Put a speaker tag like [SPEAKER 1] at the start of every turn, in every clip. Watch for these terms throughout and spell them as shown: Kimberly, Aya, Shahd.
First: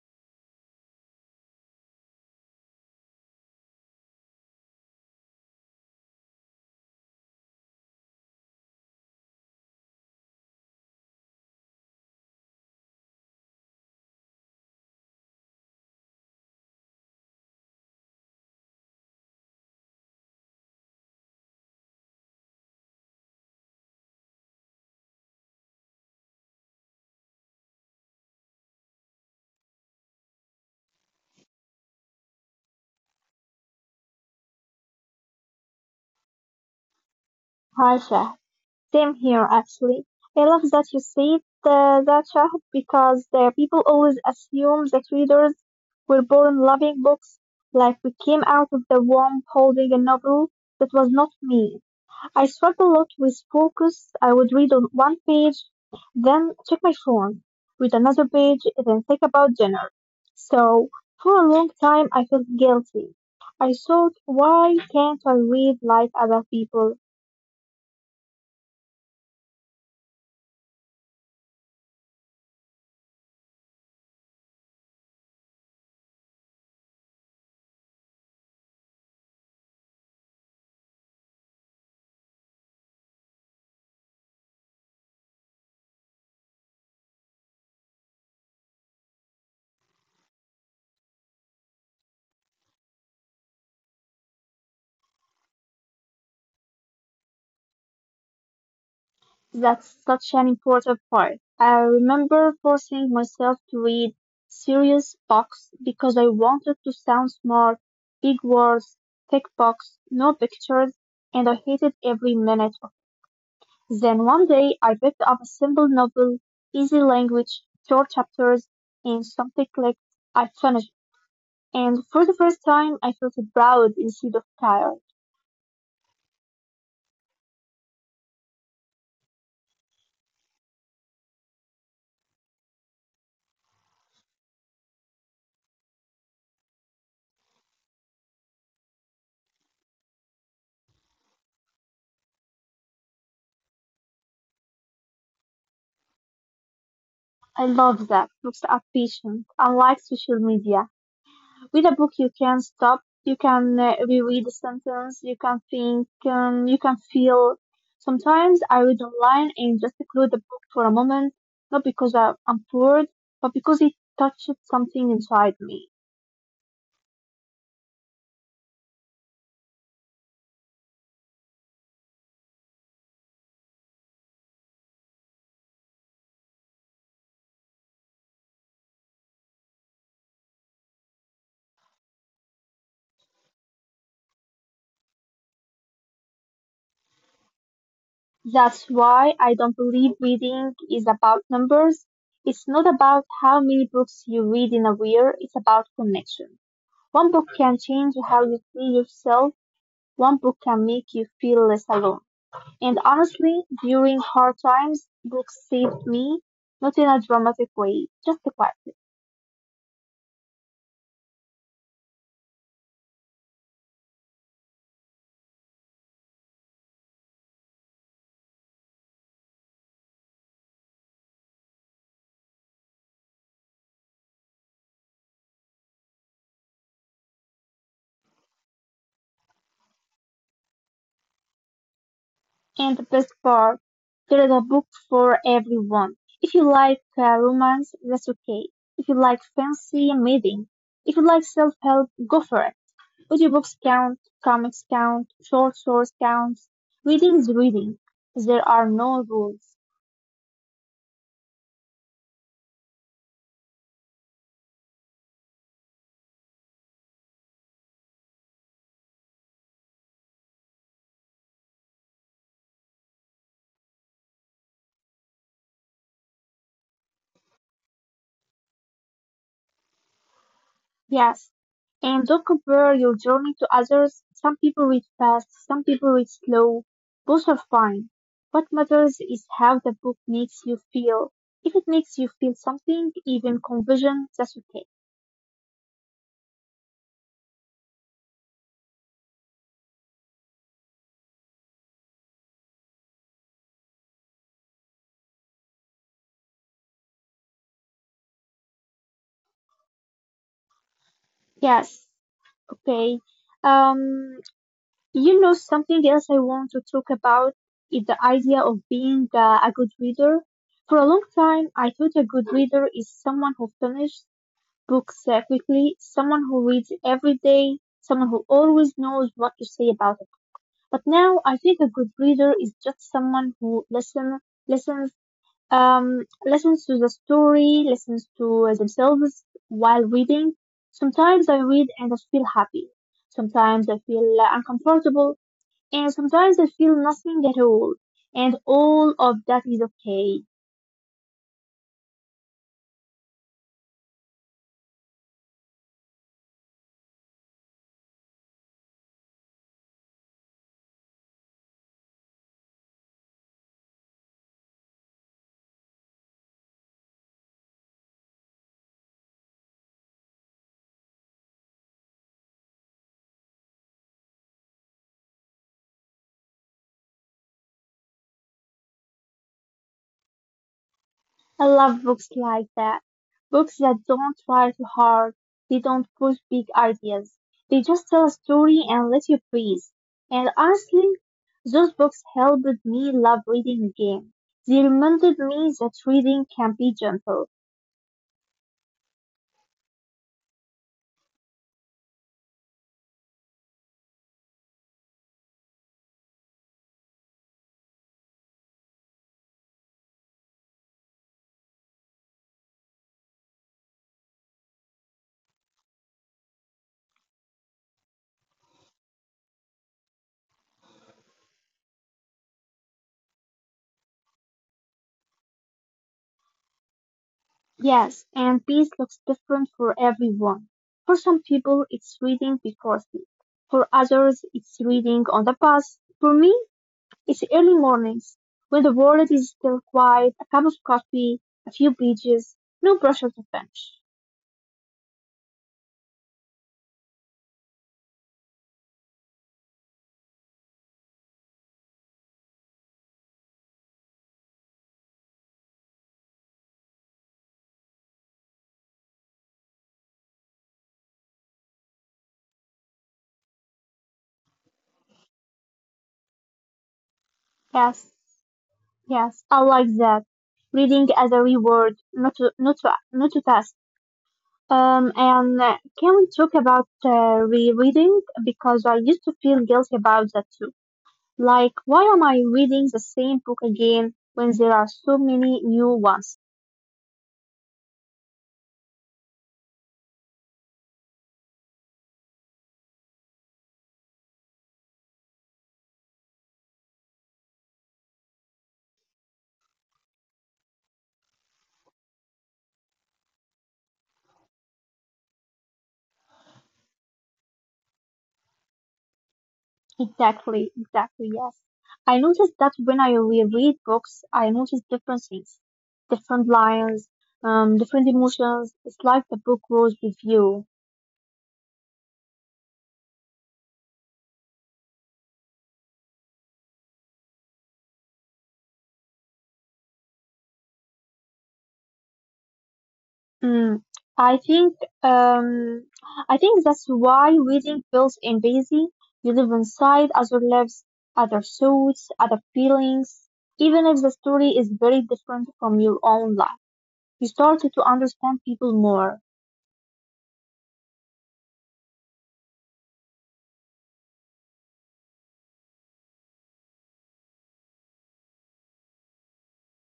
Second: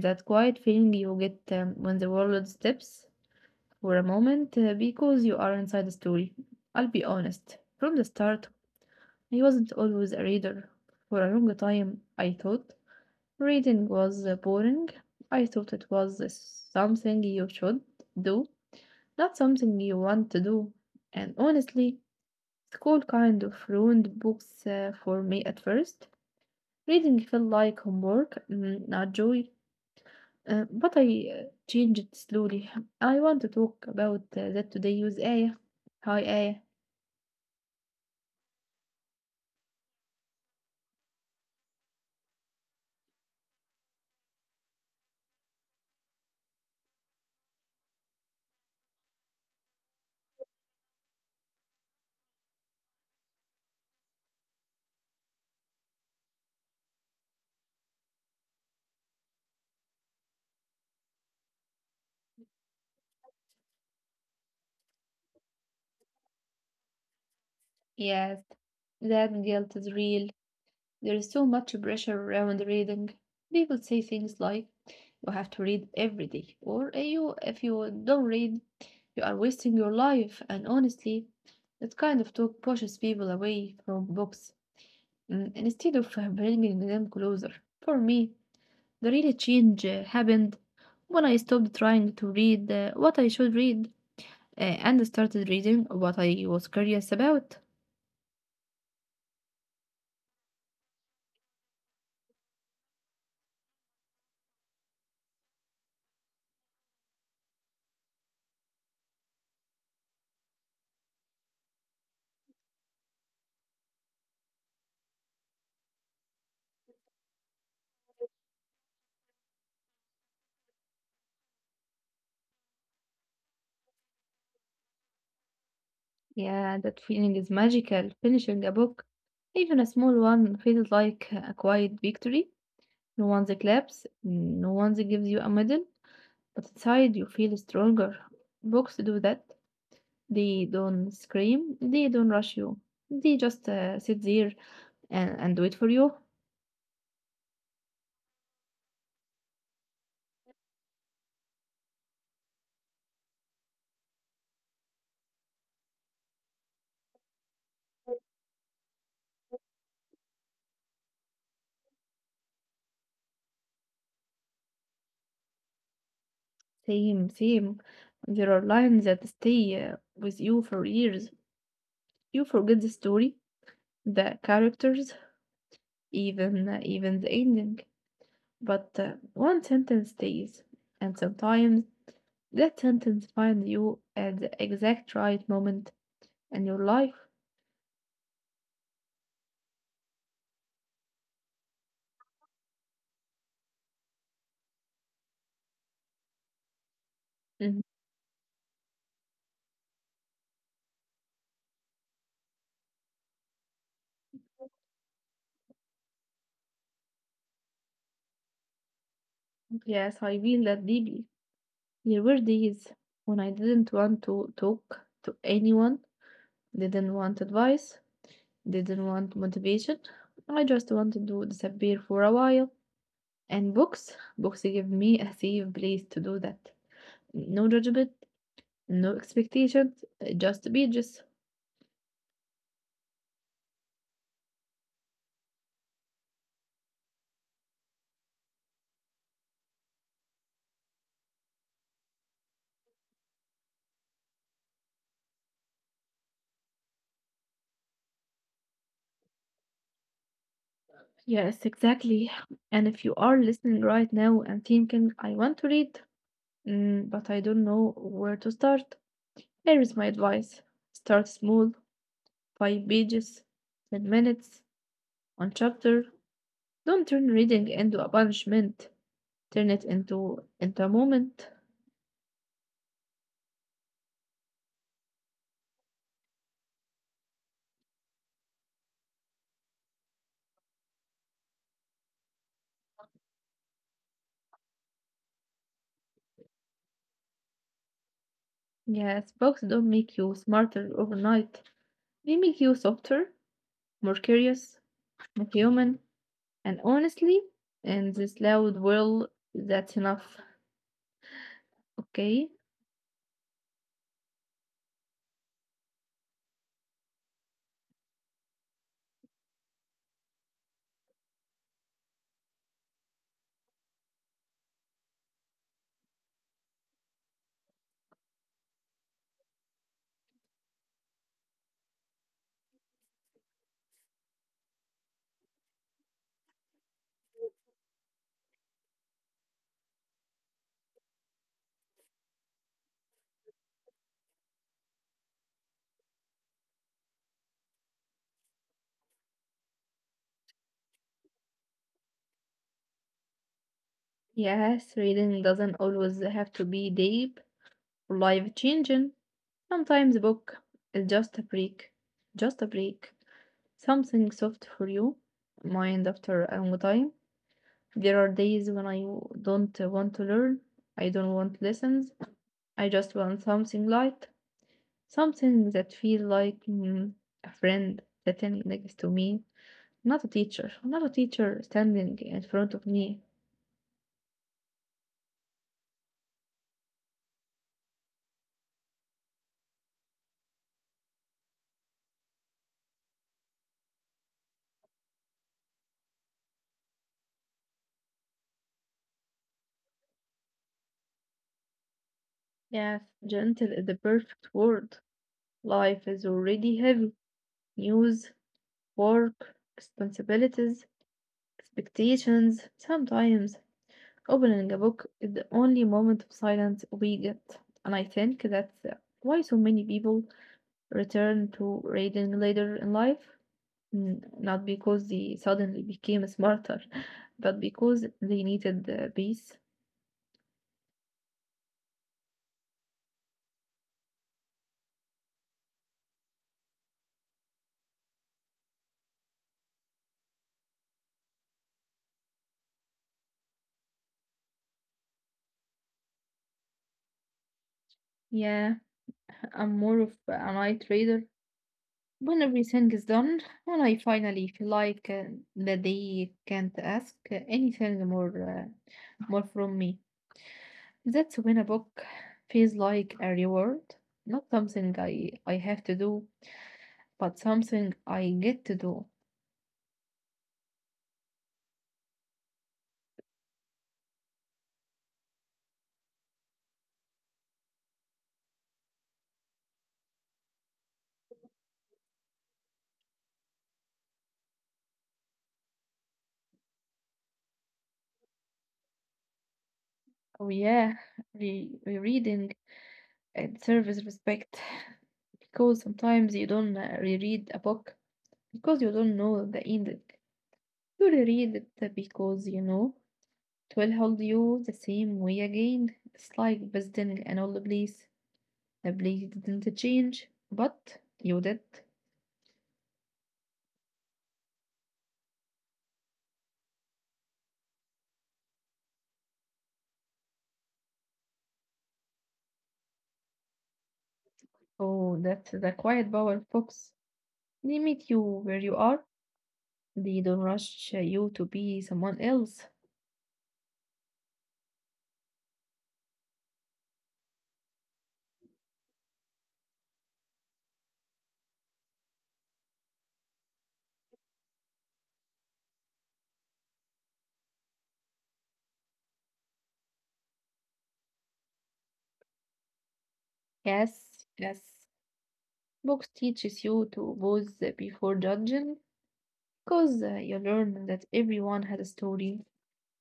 [SPEAKER 1] that quiet feeling you get when the world stops for a moment because you are inside a story. I'll be honest, from the start, I wasn't always a reader. For a long time, I thought reading was boring. I thought it was something you should do, not something you want to do. And honestly, school kind of ruined books for me at first. Reading felt like homework, not joy. But I uh, changed it slowly. I want to talk about that today with Aya. Hi, Aya.
[SPEAKER 2] Harsha. Same here, actually. I love that you said that, Shahd, because people always assume that readers were born loving books, like we came out of the womb holding a novel. That was not me. I struggled a lot with focus. I would read on one page, then check my phone, read another page, and then think about dinner. So, for a long time, I felt guilty. I thought, why can't I read like other people?
[SPEAKER 1] Yes, that guilt is real. There is so much pressure around reading. People say things like, you have to read every day, or "Eh, you, if you don't read, you are wasting your life." And honestly, that kind of talk pushes people away from books. Instead of bringing them closer. For me, the real change happened when I stopped trying to read what I should read and started reading what I was curious about.
[SPEAKER 2] That's such an important part. I remember forcing myself to read serious books because I wanted to sound smart, big words, thick books, no pictures, and I hated every minute of it. Then one day I picked up a simple novel, easy language, short chapters, and something clicked. I finished, it. And for the first time I felt proud instead of tired.
[SPEAKER 1] Yeah, that feeling is magical. Finishing a book, even a small one, feels like a quiet victory. No one claps, no one gives you a medal, but inside you feel stronger. Books do that. They don't scream. They don't rush you. They just sit there and wait for you.
[SPEAKER 2] I love that. Books are patient, unlike social media. With a book, you can stop, you can reread a sentence, you can think, you can feel. Sometimes I read online and just close the book for a moment, not because I'm bored, but because it touched something inside me.
[SPEAKER 1] Same, same. There are lines that stay with you for years. You forget the story, the characters, even the ending. But one sentence stays, and sometimes that sentence finds you at the exact right moment in your life.
[SPEAKER 2] That's why I don't believe reading is about numbers. It's not about how many books you read in a year, it's about connection. One book
[SPEAKER 1] Mhm.
[SPEAKER 2] can change how you see yourself, one book can make you feel less alone. And honestly, during hard times, books saved me, not in a dramatic way, just quietly.
[SPEAKER 1] Yes, I feel that deeply. There were days when I didn't want to talk to anyone, didn't want advice, didn't want motivation. I just wanted to disappear for a while. And books, books give me a safe place to do that. No judgment, no expectations, just pages.
[SPEAKER 2] And the best part, there is a book for everyone. If you like romance, that's okay. If you like fancy, amazing. If you like self-help, go for it. Audiobooks count, comics count, short stories count. Reading is reading. There are no rules.
[SPEAKER 1] Yes, exactly. And if you are listening right now and thinking, I want to read, but I don't know where to start, here is my advice. Start small, 5 pages, 10 minutes, one chapter. Don't turn reading into a punishment. Turn it into a moment.
[SPEAKER 2] Yes. And don't compare your journey to others. Some people read fast, some people read slow. Both are fine. What matters is how the book makes you feel. If it makes you feel something, even confusion, that's okay.
[SPEAKER 1] Yes, books don't make you smarter overnight. They make you softer, more curious, more human, and honestly, in this loud world, that's enough. Okay?
[SPEAKER 2] Yes, okay. Um, something else I want to talk about is the idea of being a good reader. For a long time, I thought a good reader is someone who finishes books quickly, someone who reads every day, someone who always knows what to say about it. But now I think a good reader is just someone who listens, listens to the story, listens to themselves while reading. Sometimes I read and I feel happy. Sometimes I feel uncomfortable, and sometimes I feel nothing at all. And all of that is okay.
[SPEAKER 1] Yes, reading doesn't always have to be deep or life changing. Sometimes a book is just a break. Just a break. Something soft for you. Mind after a long time. There are days when don't want to learn. I don't want lessons. I just want something light, something that feels like a friend sitting next to me, not a teacher, not a teacher standing in front of me.
[SPEAKER 2] I love books like that. Books that don't try too hard. They don't push big ideas. They just tell a story and let you breathe. And honestly, those books helped me love reading again. They reminded me that reading can be gentle.
[SPEAKER 1] Yes, gentle is the perfect word. Life is already heavy. News, work, responsibilities, expectations. Sometimes opening a book is the only moment of silence we get, and I think that's why so many people return to reading later in life. Not because they suddenly became smarter, but because they needed the peace.
[SPEAKER 2] Yes, and peace looks different for everyone. For some people, it's reading before sleep. For others, it's reading on the bus. For me, it's early mornings, when the world is still quiet, a cup of coffee, a few pages, no pressure to finish.
[SPEAKER 1] Yeah, I'm more of a night reader. When everything is done, when I finally feel like that they can't ask anything more, uh, more from me. That's when a book feels like a reward, not something I have to do, but something I get to do.
[SPEAKER 2] Yes, yes, I like that. Reading as a reward, not to task. And can we talk about rereading? Because I used to feel guilty about that too. Like, why am I reading the same book again when there are so many new ones?
[SPEAKER 1] Oh yeah, rereading it serves respect because sometimes you don't reread a book because you don't know the ending. You reread it because you know it will hold you the same way again. It's like visiting an old place. The place didn't change, but you did.
[SPEAKER 2] Exactly, exactly, yes. I noticed that when I reread books, I notice different things, different lines, different emotions. It's like the book grows with you.
[SPEAKER 1] Oh, that's the quiet power of books. Limit you where you are. They don't rush you to be someone else.
[SPEAKER 2] Mm. I think, um, I think that's why reading feels invasive. You live inside other lives, other thoughts, other feelings. Even if the story is very different from your own life, you start to understand people more.
[SPEAKER 1] Yes, yes. Books teaches you to pause before judging, because you learn that everyone has a story,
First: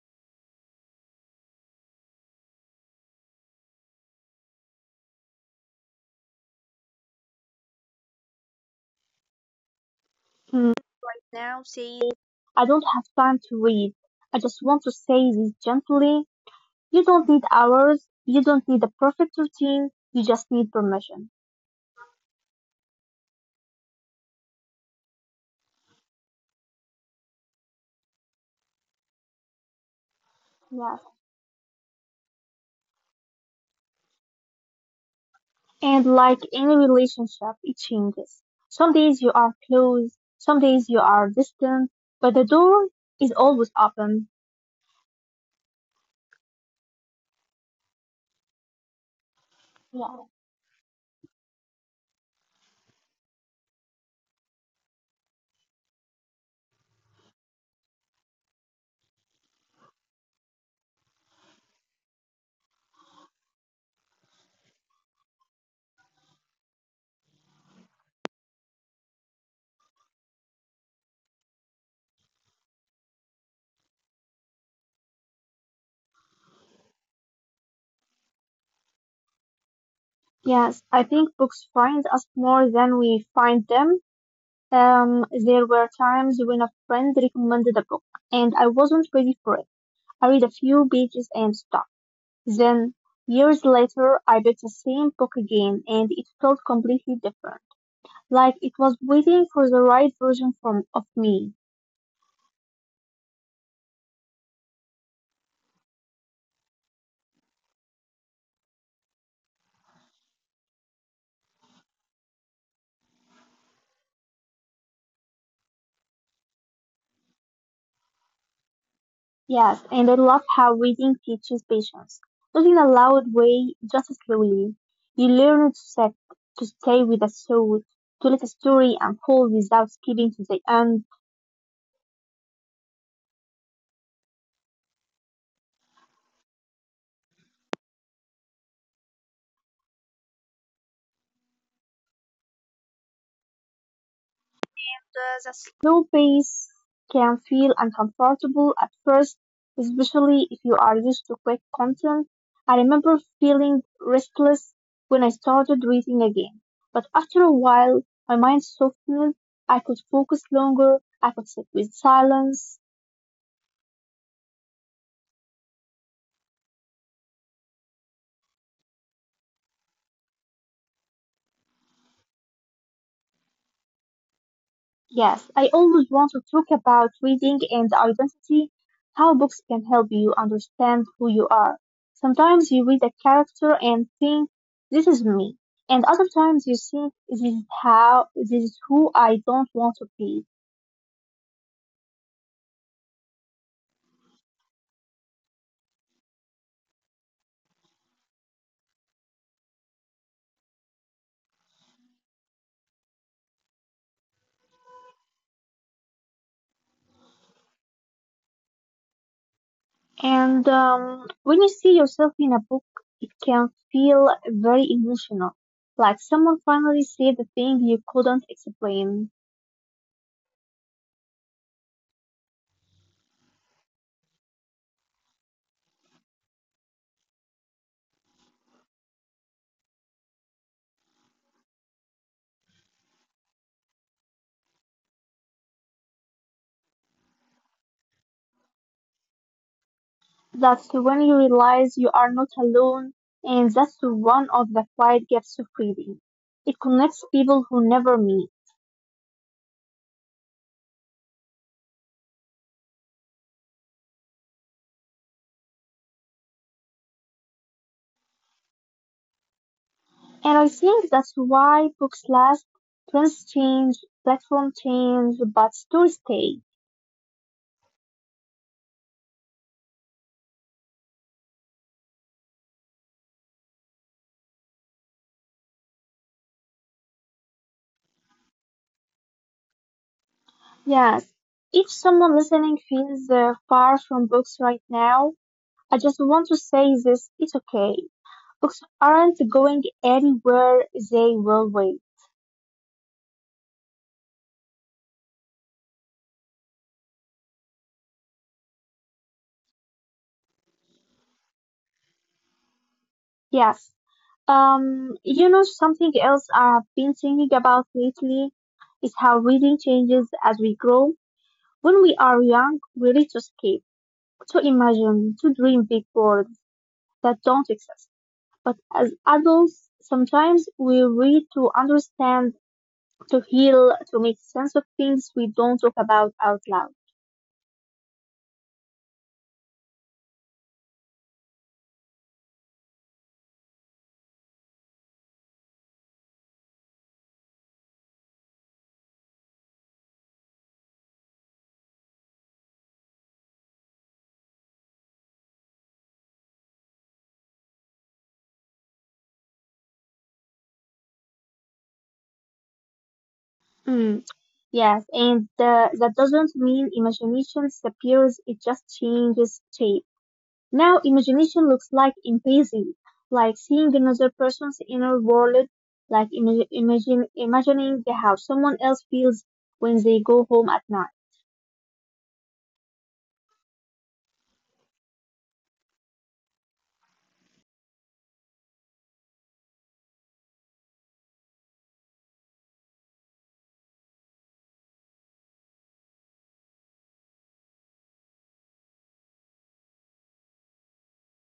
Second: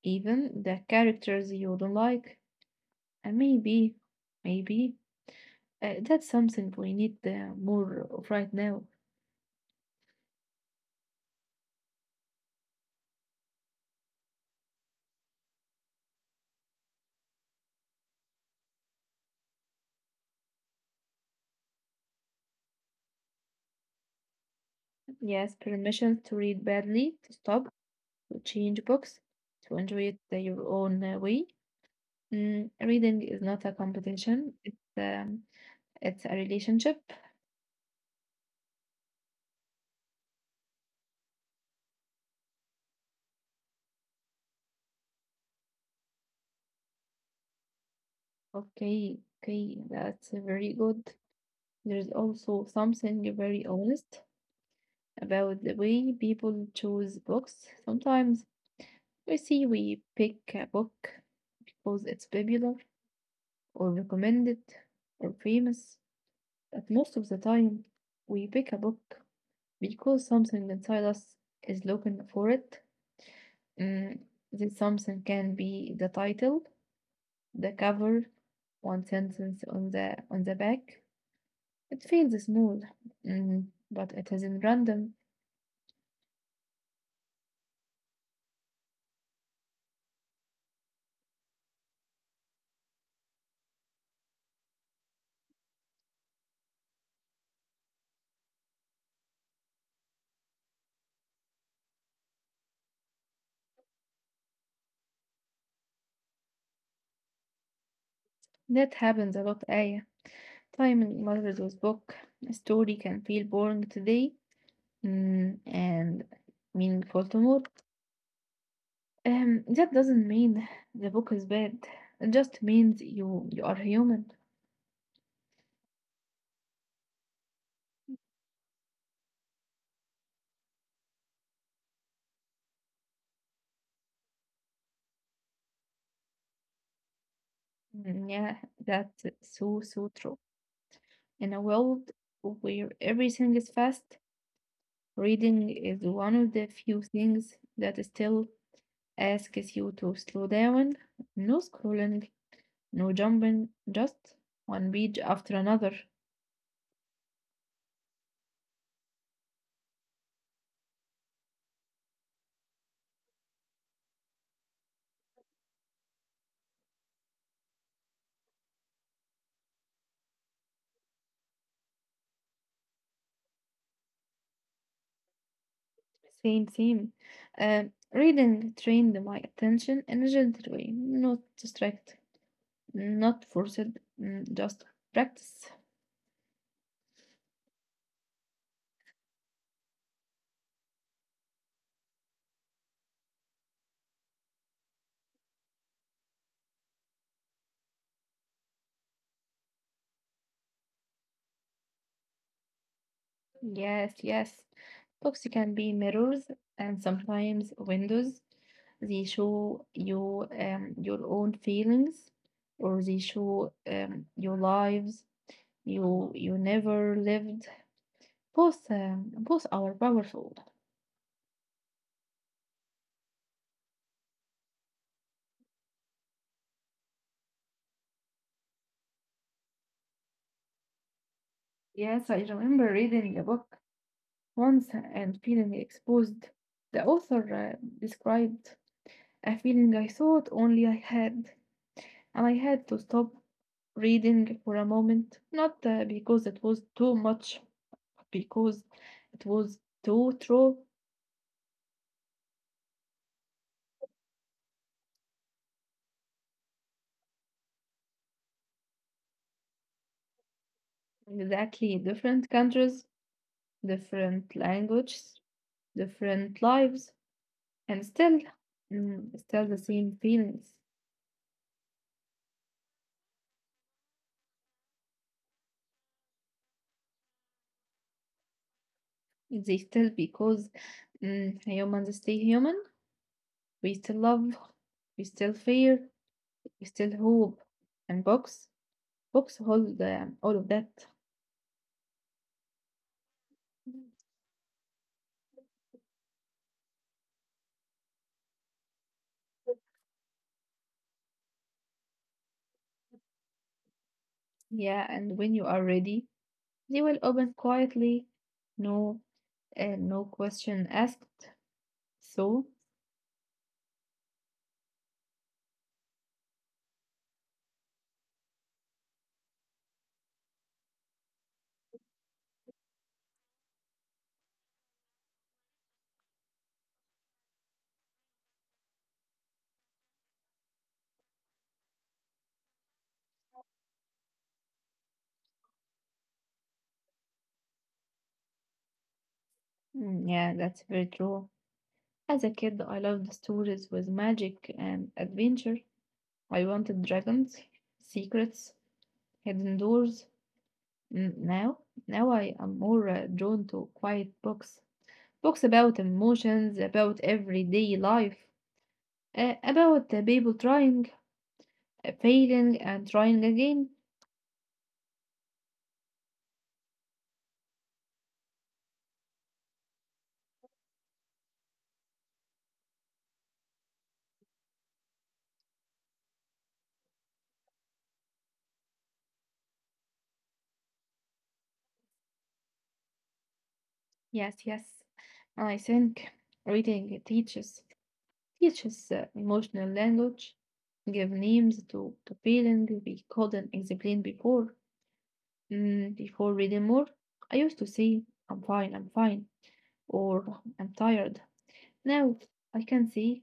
[SPEAKER 1] even the characters you don't like. And maybe that's something we need more of right now.
[SPEAKER 2] Hmm, now says, I don't have time to read. I just want to say this gently. You don't need hours. You don't need a perfect routine. You just need permission.
[SPEAKER 1] Yes, permission to read badly, to stop, to change books, to enjoy it your own way.
[SPEAKER 2] Yes.
[SPEAKER 1] Reading is not a competition. It's a relationship.
[SPEAKER 2] And like any relationship, it changes. Some days you are close. Some days you are distant. But the door is always open.
[SPEAKER 1] Okay, okay, that's very good. There's also something very
[SPEAKER 2] Yeah.
[SPEAKER 1] honest about the way people choose books. Sometimes we pick a book because it's popular or recommended or famous, but most of the time we pick a book because something inside us is looking for it. Mm, this something can be the title, the cover, one sentence on the back. It feels small, mm, but it isn't random.
[SPEAKER 2] Yes, I think books find us more than we find them. There were times when a friend recommended a book and I wasn't ready for it I read a few pages and stopped. Then, years later, I picked the same book again and it felt completely different. Like it was waiting for the right of me.
[SPEAKER 1] That happens a lot, Aya. Time in matters with book. A story can feel boring today and meaningful tomorrow. That doesn't mean the book is bad. It just means you are human.
[SPEAKER 2] Yes, and I love how reading teaches patience. Not in a loud way, just slowly. You learn to sit, to stay with a thought, to let a story unfold without skipping to the end.
[SPEAKER 1] Yeah, that's so, so true. In a world where everything is fast, reading is one of the few things that still asks you to slow down. No scrolling, no jumping, just one page after another.
[SPEAKER 2] The slow pace can feel uncomfortable at first, especially if you are used to quick content. I remember feeling restless when I started reading again, but after a while, my mind softened. I could focus longer, I could sit with silence.
[SPEAKER 1] Same, same. Reading trained my attention in a gentle way, not distract, not forced, just practice.
[SPEAKER 2] Yes, I always want to talk about reading and identity, how books can help you understand who you are. Sometimes you read a character and think, this is me. And other times you think, this is who I don't want to be.
[SPEAKER 1] Yes, yes. Books can be mirrors and sometimes windows. They show you your own feelings, or they show your lives you never lived. Both are powerful.
[SPEAKER 2] And when you see yourself in a book, it can feel very emotional, like someone finally said the thing you couldn't explain.
[SPEAKER 1] Yes, I remember reading a book once and feeling exposed. The author described a feeling I thought only I had, and I had to stop reading for a moment, not because it was too much, but because it was too true.
[SPEAKER 2] That's when you realize you are not alone, and that's one of the quiet gifts of reading. It connects people who never meet.
[SPEAKER 1] Exactly, different countries, different languages, different lives, and still, still the same feelings.
[SPEAKER 2] And I think that's why books last, trends change, platform change, but stories stay.
[SPEAKER 1] They still because humans stay human. We still love, we still fear, we still hope, and books, books hold all of that.
[SPEAKER 2] Yes, if someone listening feels far from books right now, I just want to say this, it's okay. Books aren't going anywhere, they will wait.
[SPEAKER 1] Yeah, and when you are ready they will open quietly, no, no question asked. So,
[SPEAKER 2] Yes. Something else I've been thinking about lately is how reading changes as we grow. When we are young, we read to escape, to imagine, to dream big worlds that don't exist. But as adults, sometimes we read to understand, to heal, to make sense of things we don't talk about out loud.
[SPEAKER 1] yeah, that's very true. As a kid, I loved stories with magic and adventure. I wanted dragons, secrets, hidden doors. Mm, Now, now I am more drawn to quiet books. Books about emotions, about everyday life, about the people trying, failing, and trying again.
[SPEAKER 2] Mm, yes, and that doesn't mean imagination disappears, it just changes shape. Now imagination looks like empathy, like seeing another person's inner world, like imagining how someone else feels when they go home at night.
[SPEAKER 1] Yes, yes. I think reading teaches. Teaches emotional language, give names to feelings we couldn't explain before. Before reading more, I used to say, I'm fine, or I'm tired. Now I can say,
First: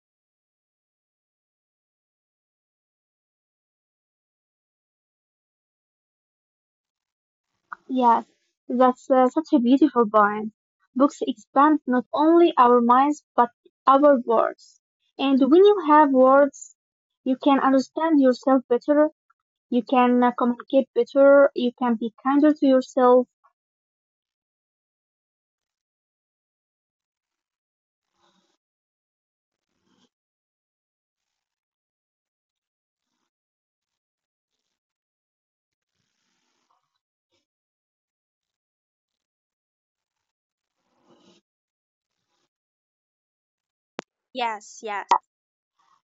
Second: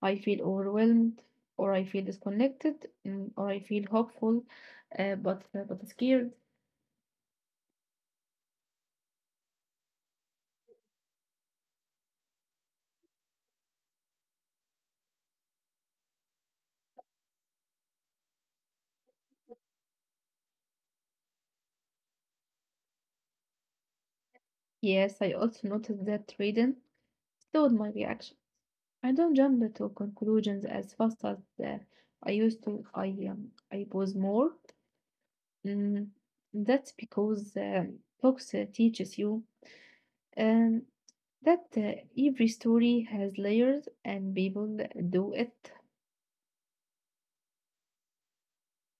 [SPEAKER 1] I feel overwhelmed, or I feel disconnected, or I feel hopeful, but scared.
[SPEAKER 2] Yes, that's such a beautiful point. Books expand not only our minds but our words. And when you have words, you can understand yourself better, you can communicate better, you can be kinder to yourself.
[SPEAKER 1] Yes, I also noticed that reading slowed my reaction. I don't jump to conclusions as fast as uh, I used to. I pause more. Mm, that's because books teaches you um, that every story has layers and people do it.
[SPEAKER 2] Yes, yes.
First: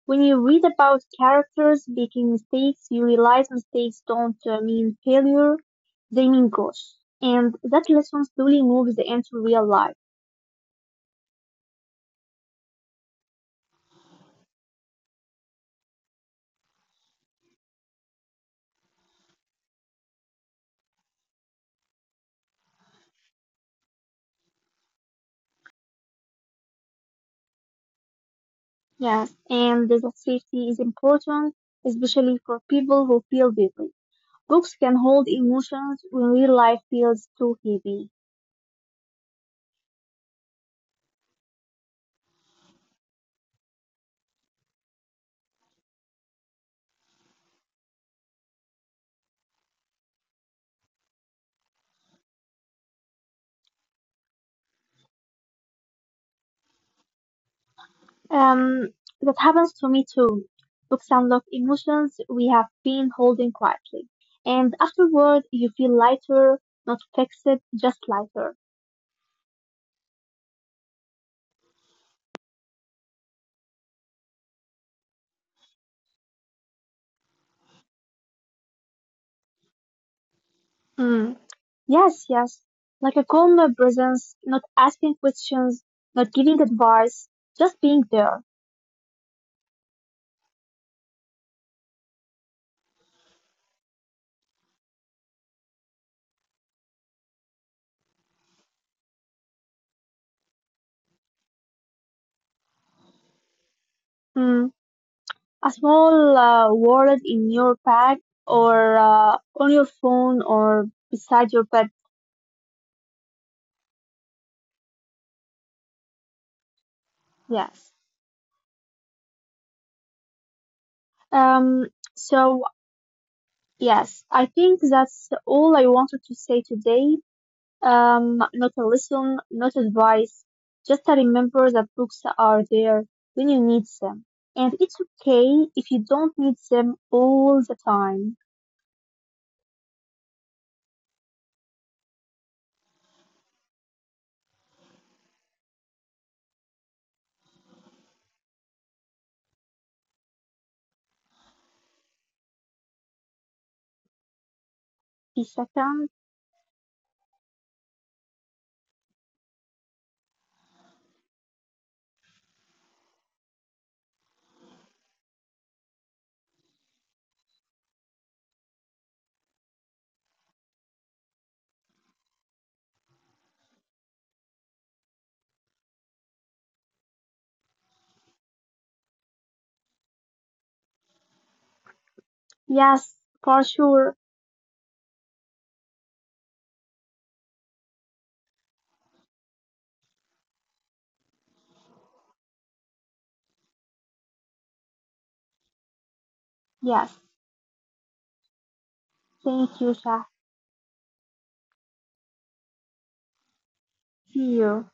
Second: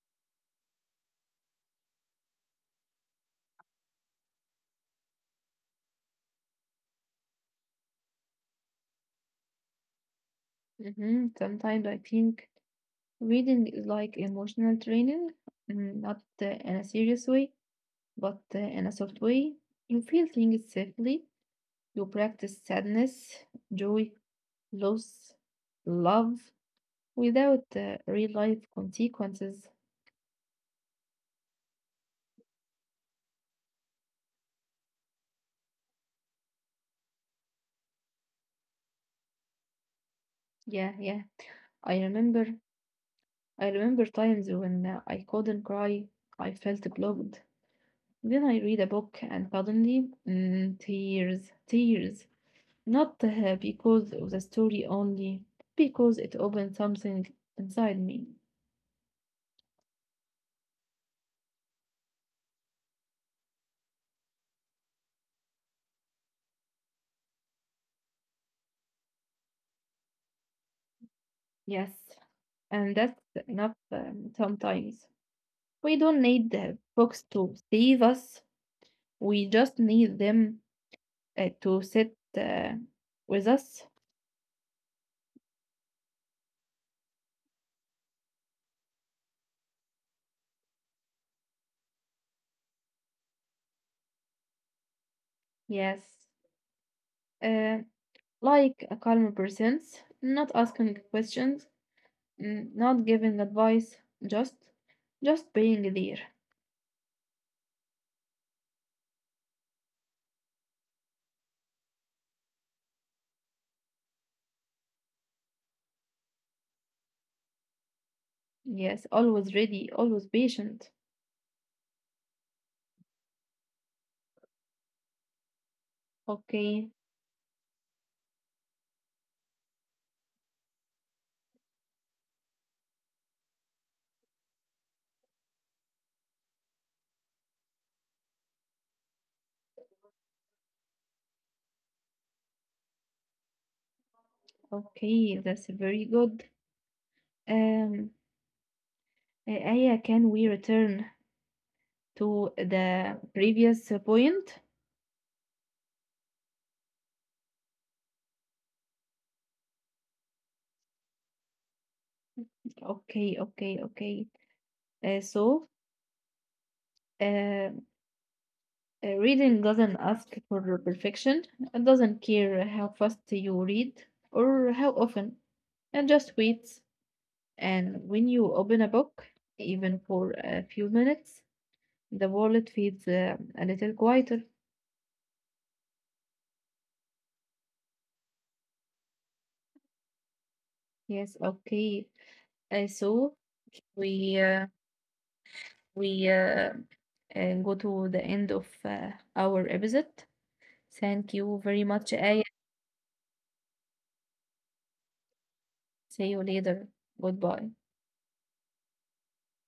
[SPEAKER 2] When you read about characters making mistakes, you realize mistakes don't mean failure, they mean growth. And that lesson slowly moves into real life.
[SPEAKER 1] Mhm. Sometimes I think reading is like emotional training, not in a serious way, but in a soft way. You feel things safely. You practice sadness, joy, loss, love without real life consequences.
[SPEAKER 2] Yes, and that safety is important, especially for people who feel deeply. Books can hold emotions when real life feels too heavy.
[SPEAKER 1] Yeah, yeah. I remember I remember times when I couldn't cry, I felt blocked. Then I read a book and suddenly, tears, tears. Not because of the story only, because it opened something inside me.
[SPEAKER 2] Um, that happens to me too. Books unlock emotions we have been holding quietly. And afterward, you feel lighter, not fixed, just lighter.
[SPEAKER 1] Yes, and that's enough sometimes. We don't need the books to save us. We just need them to sit with us.
[SPEAKER 2] Mm, yes, yes. Like a calm no presence, not asking questions, not giving advice, just being there.
[SPEAKER 1] Yes. Uh, like a calm person, not asking questions, not giving advice, just just being there.
[SPEAKER 2] Mm, a small wallet in your bag or on your phone or beside your bed.
[SPEAKER 1] Yes, always ready, always patient.
[SPEAKER 2] Yes. Um,
[SPEAKER 1] Okay,
[SPEAKER 2] so, yes, I think that's all I wanted to say today. Not a lesson, not advice. Just a remember that books are there when you need them. And it's okay if you don't need them all the time.
[SPEAKER 1] okay, that's very good. Um, Aya, can we return to the previous point?
[SPEAKER 2] The second,
[SPEAKER 1] Okay, okay, okay. So, uh, uh, reading doesn't ask for perfection. It doesn't care how fast you read or how often. It just waits. And when you open a book, even for a few minutes, the world feels a little quieter.
[SPEAKER 2] yes, for sure.
[SPEAKER 1] Yes, okay. Uh, so we uh, we uh, uh, go to the end of our episode. Thank you very
[SPEAKER 2] Yes.
[SPEAKER 1] much, Aya.
[SPEAKER 2] Thank you, Shah.
[SPEAKER 1] See you later. Goodbye.
[SPEAKER 2] See you.